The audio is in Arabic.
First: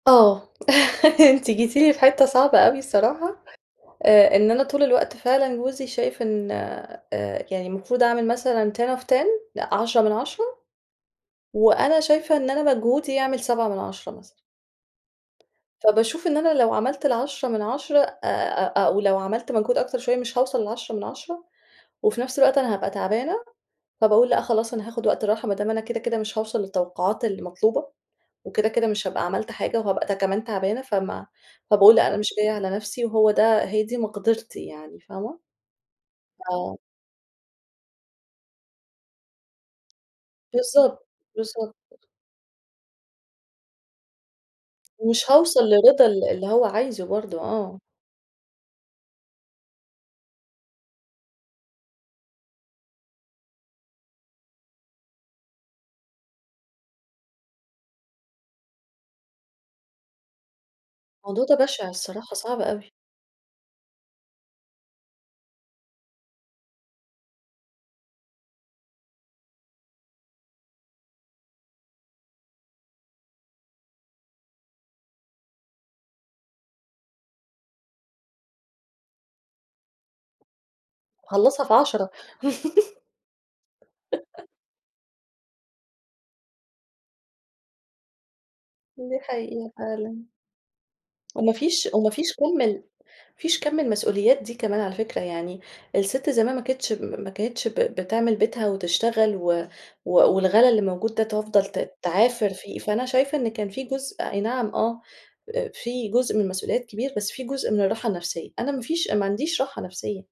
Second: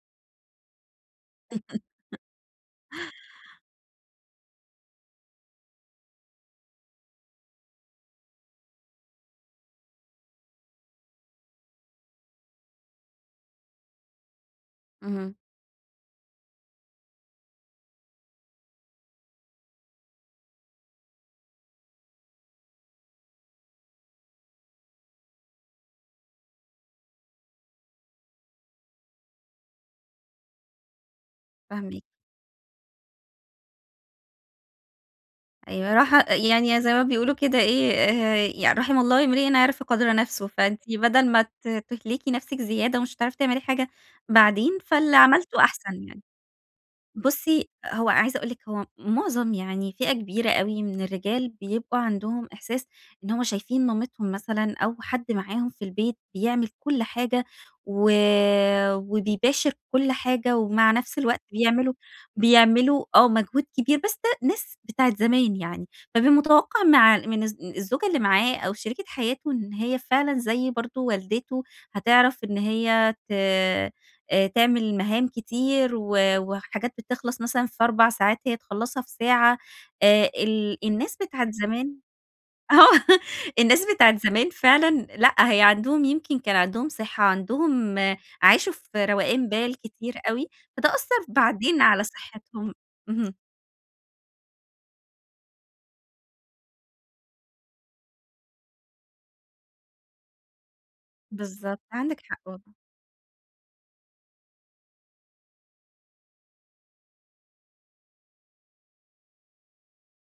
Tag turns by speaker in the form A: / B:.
A: آه أنتِ جيتِ لي في حتة صعبة أوي الصراحة آآ، إن أنا طول الوقت فعلًا جوزي شايف إن آآ، يعني المفروض أعمل مثلًا 10 of 10 لأ، 10 من 10 وأنا شايفة إن أنا مجهودي يعمل 7 من 10 مثلًا.
B: اهم.
A: فباشوف إن أنا لو عملت ال 10 من 10 آآ أو لو عملت منك أكتر شوية مش هاوصل ل10 من 10 وفي نفْس الوقت أنا هابقى تعبانة، فباقول لأ خلاص أنا هاخد وقت راحة، ما دام أنا كده، كده مش هاوصل للتوقعات المطلوبة، وكده كده مش هابقى عملت حاجة وهابقى كمان تعبانة؛ فما فباقول
B: فاهماكِ.
A: لأ، أنا مش جاية على نفسي وهو ده هي دي مقدرتي يعني، فاهمة؟
B: [unintelligible] يعني،
A: آه.
B: يعني زي ما بيقولوا كده إيه، يعني: "رَحِم الله امرِأً عَرف قَدْر نَفْسهِ"، فأنتِ
A: بالضبط،
B: بدل ما ت
A: بالضبط.
B: تُهلكي نفسك زيادة، ومش هتعرفي تعملي حاجة بعدين، فاللي
A: مش هاوصل
B: عملتِه أحسن
A: للرضا
B: يعني.
A: ال اللي هو عايزه برضو،
B: بُصي،
A: آه.
B: هو عايزة أقول لِك، هو معظم يعني فئة كبيرة من الرجال، بيبقى عندهم إحساس إن هم شايفين مامتهم مثلًا، أو حد معاهم في البيت بيعمل كل حاجة، و وبيباشر كل حاجة، ومع نفس الوقت
A: الموضوع ده بَشِع
B: بيعملوا
A: الصراحة، صعب أوي.
B: بيعملوا آه مجهود كبير، بس ده ناس بتاعة زمان يعني، فبيبقى متوقع مع من الز الزوجة اللي معاه أو شريكة حياته، إن هي فعلًا زي برضو والدته، هتعرف إن هي ت آآ تعمل مهام كتير، و وحاجات بتخلص مثلًا في 4 ساعات، هي تخلّصها في ساعة، آآ ال الناس بتاعة
A: أخلّصها في
B: زمان
A: 10
B: آه الناس بتاع الزمان فعلًا لأ، هي عندهم يمكن كان عندهم صِحَة، عندهم عاشوا في
A: دي
B: روقان
A: حقيقية،
B: بال كتير
A: فعلًا.
B: أوي، فده أثّر
A: وما
B: بعدين
A: فيش
B: على
A: وما فيش كُم ال
B: صِحَتهم. اهم.
A: ما فيش كَم المسؤوليات دي كمان على فكرة يعني، السِت زمان ما كانتش ما كانتش ب بتِعمل بيتها وتشتغل و و والغلاء اللي الموجود ده، تفضل
B: بالضبط،
A: ت
B: عندِك حق
A: تعافِر
B: والله.
A: فيه، فأنا شايفة إن كان في جزء آي نعم آه في جُزء من مسؤوليات كبير، بس في جزء من الراحة النفسّية، أنا ما فيش أنا ما عنديش راحة نفسّية.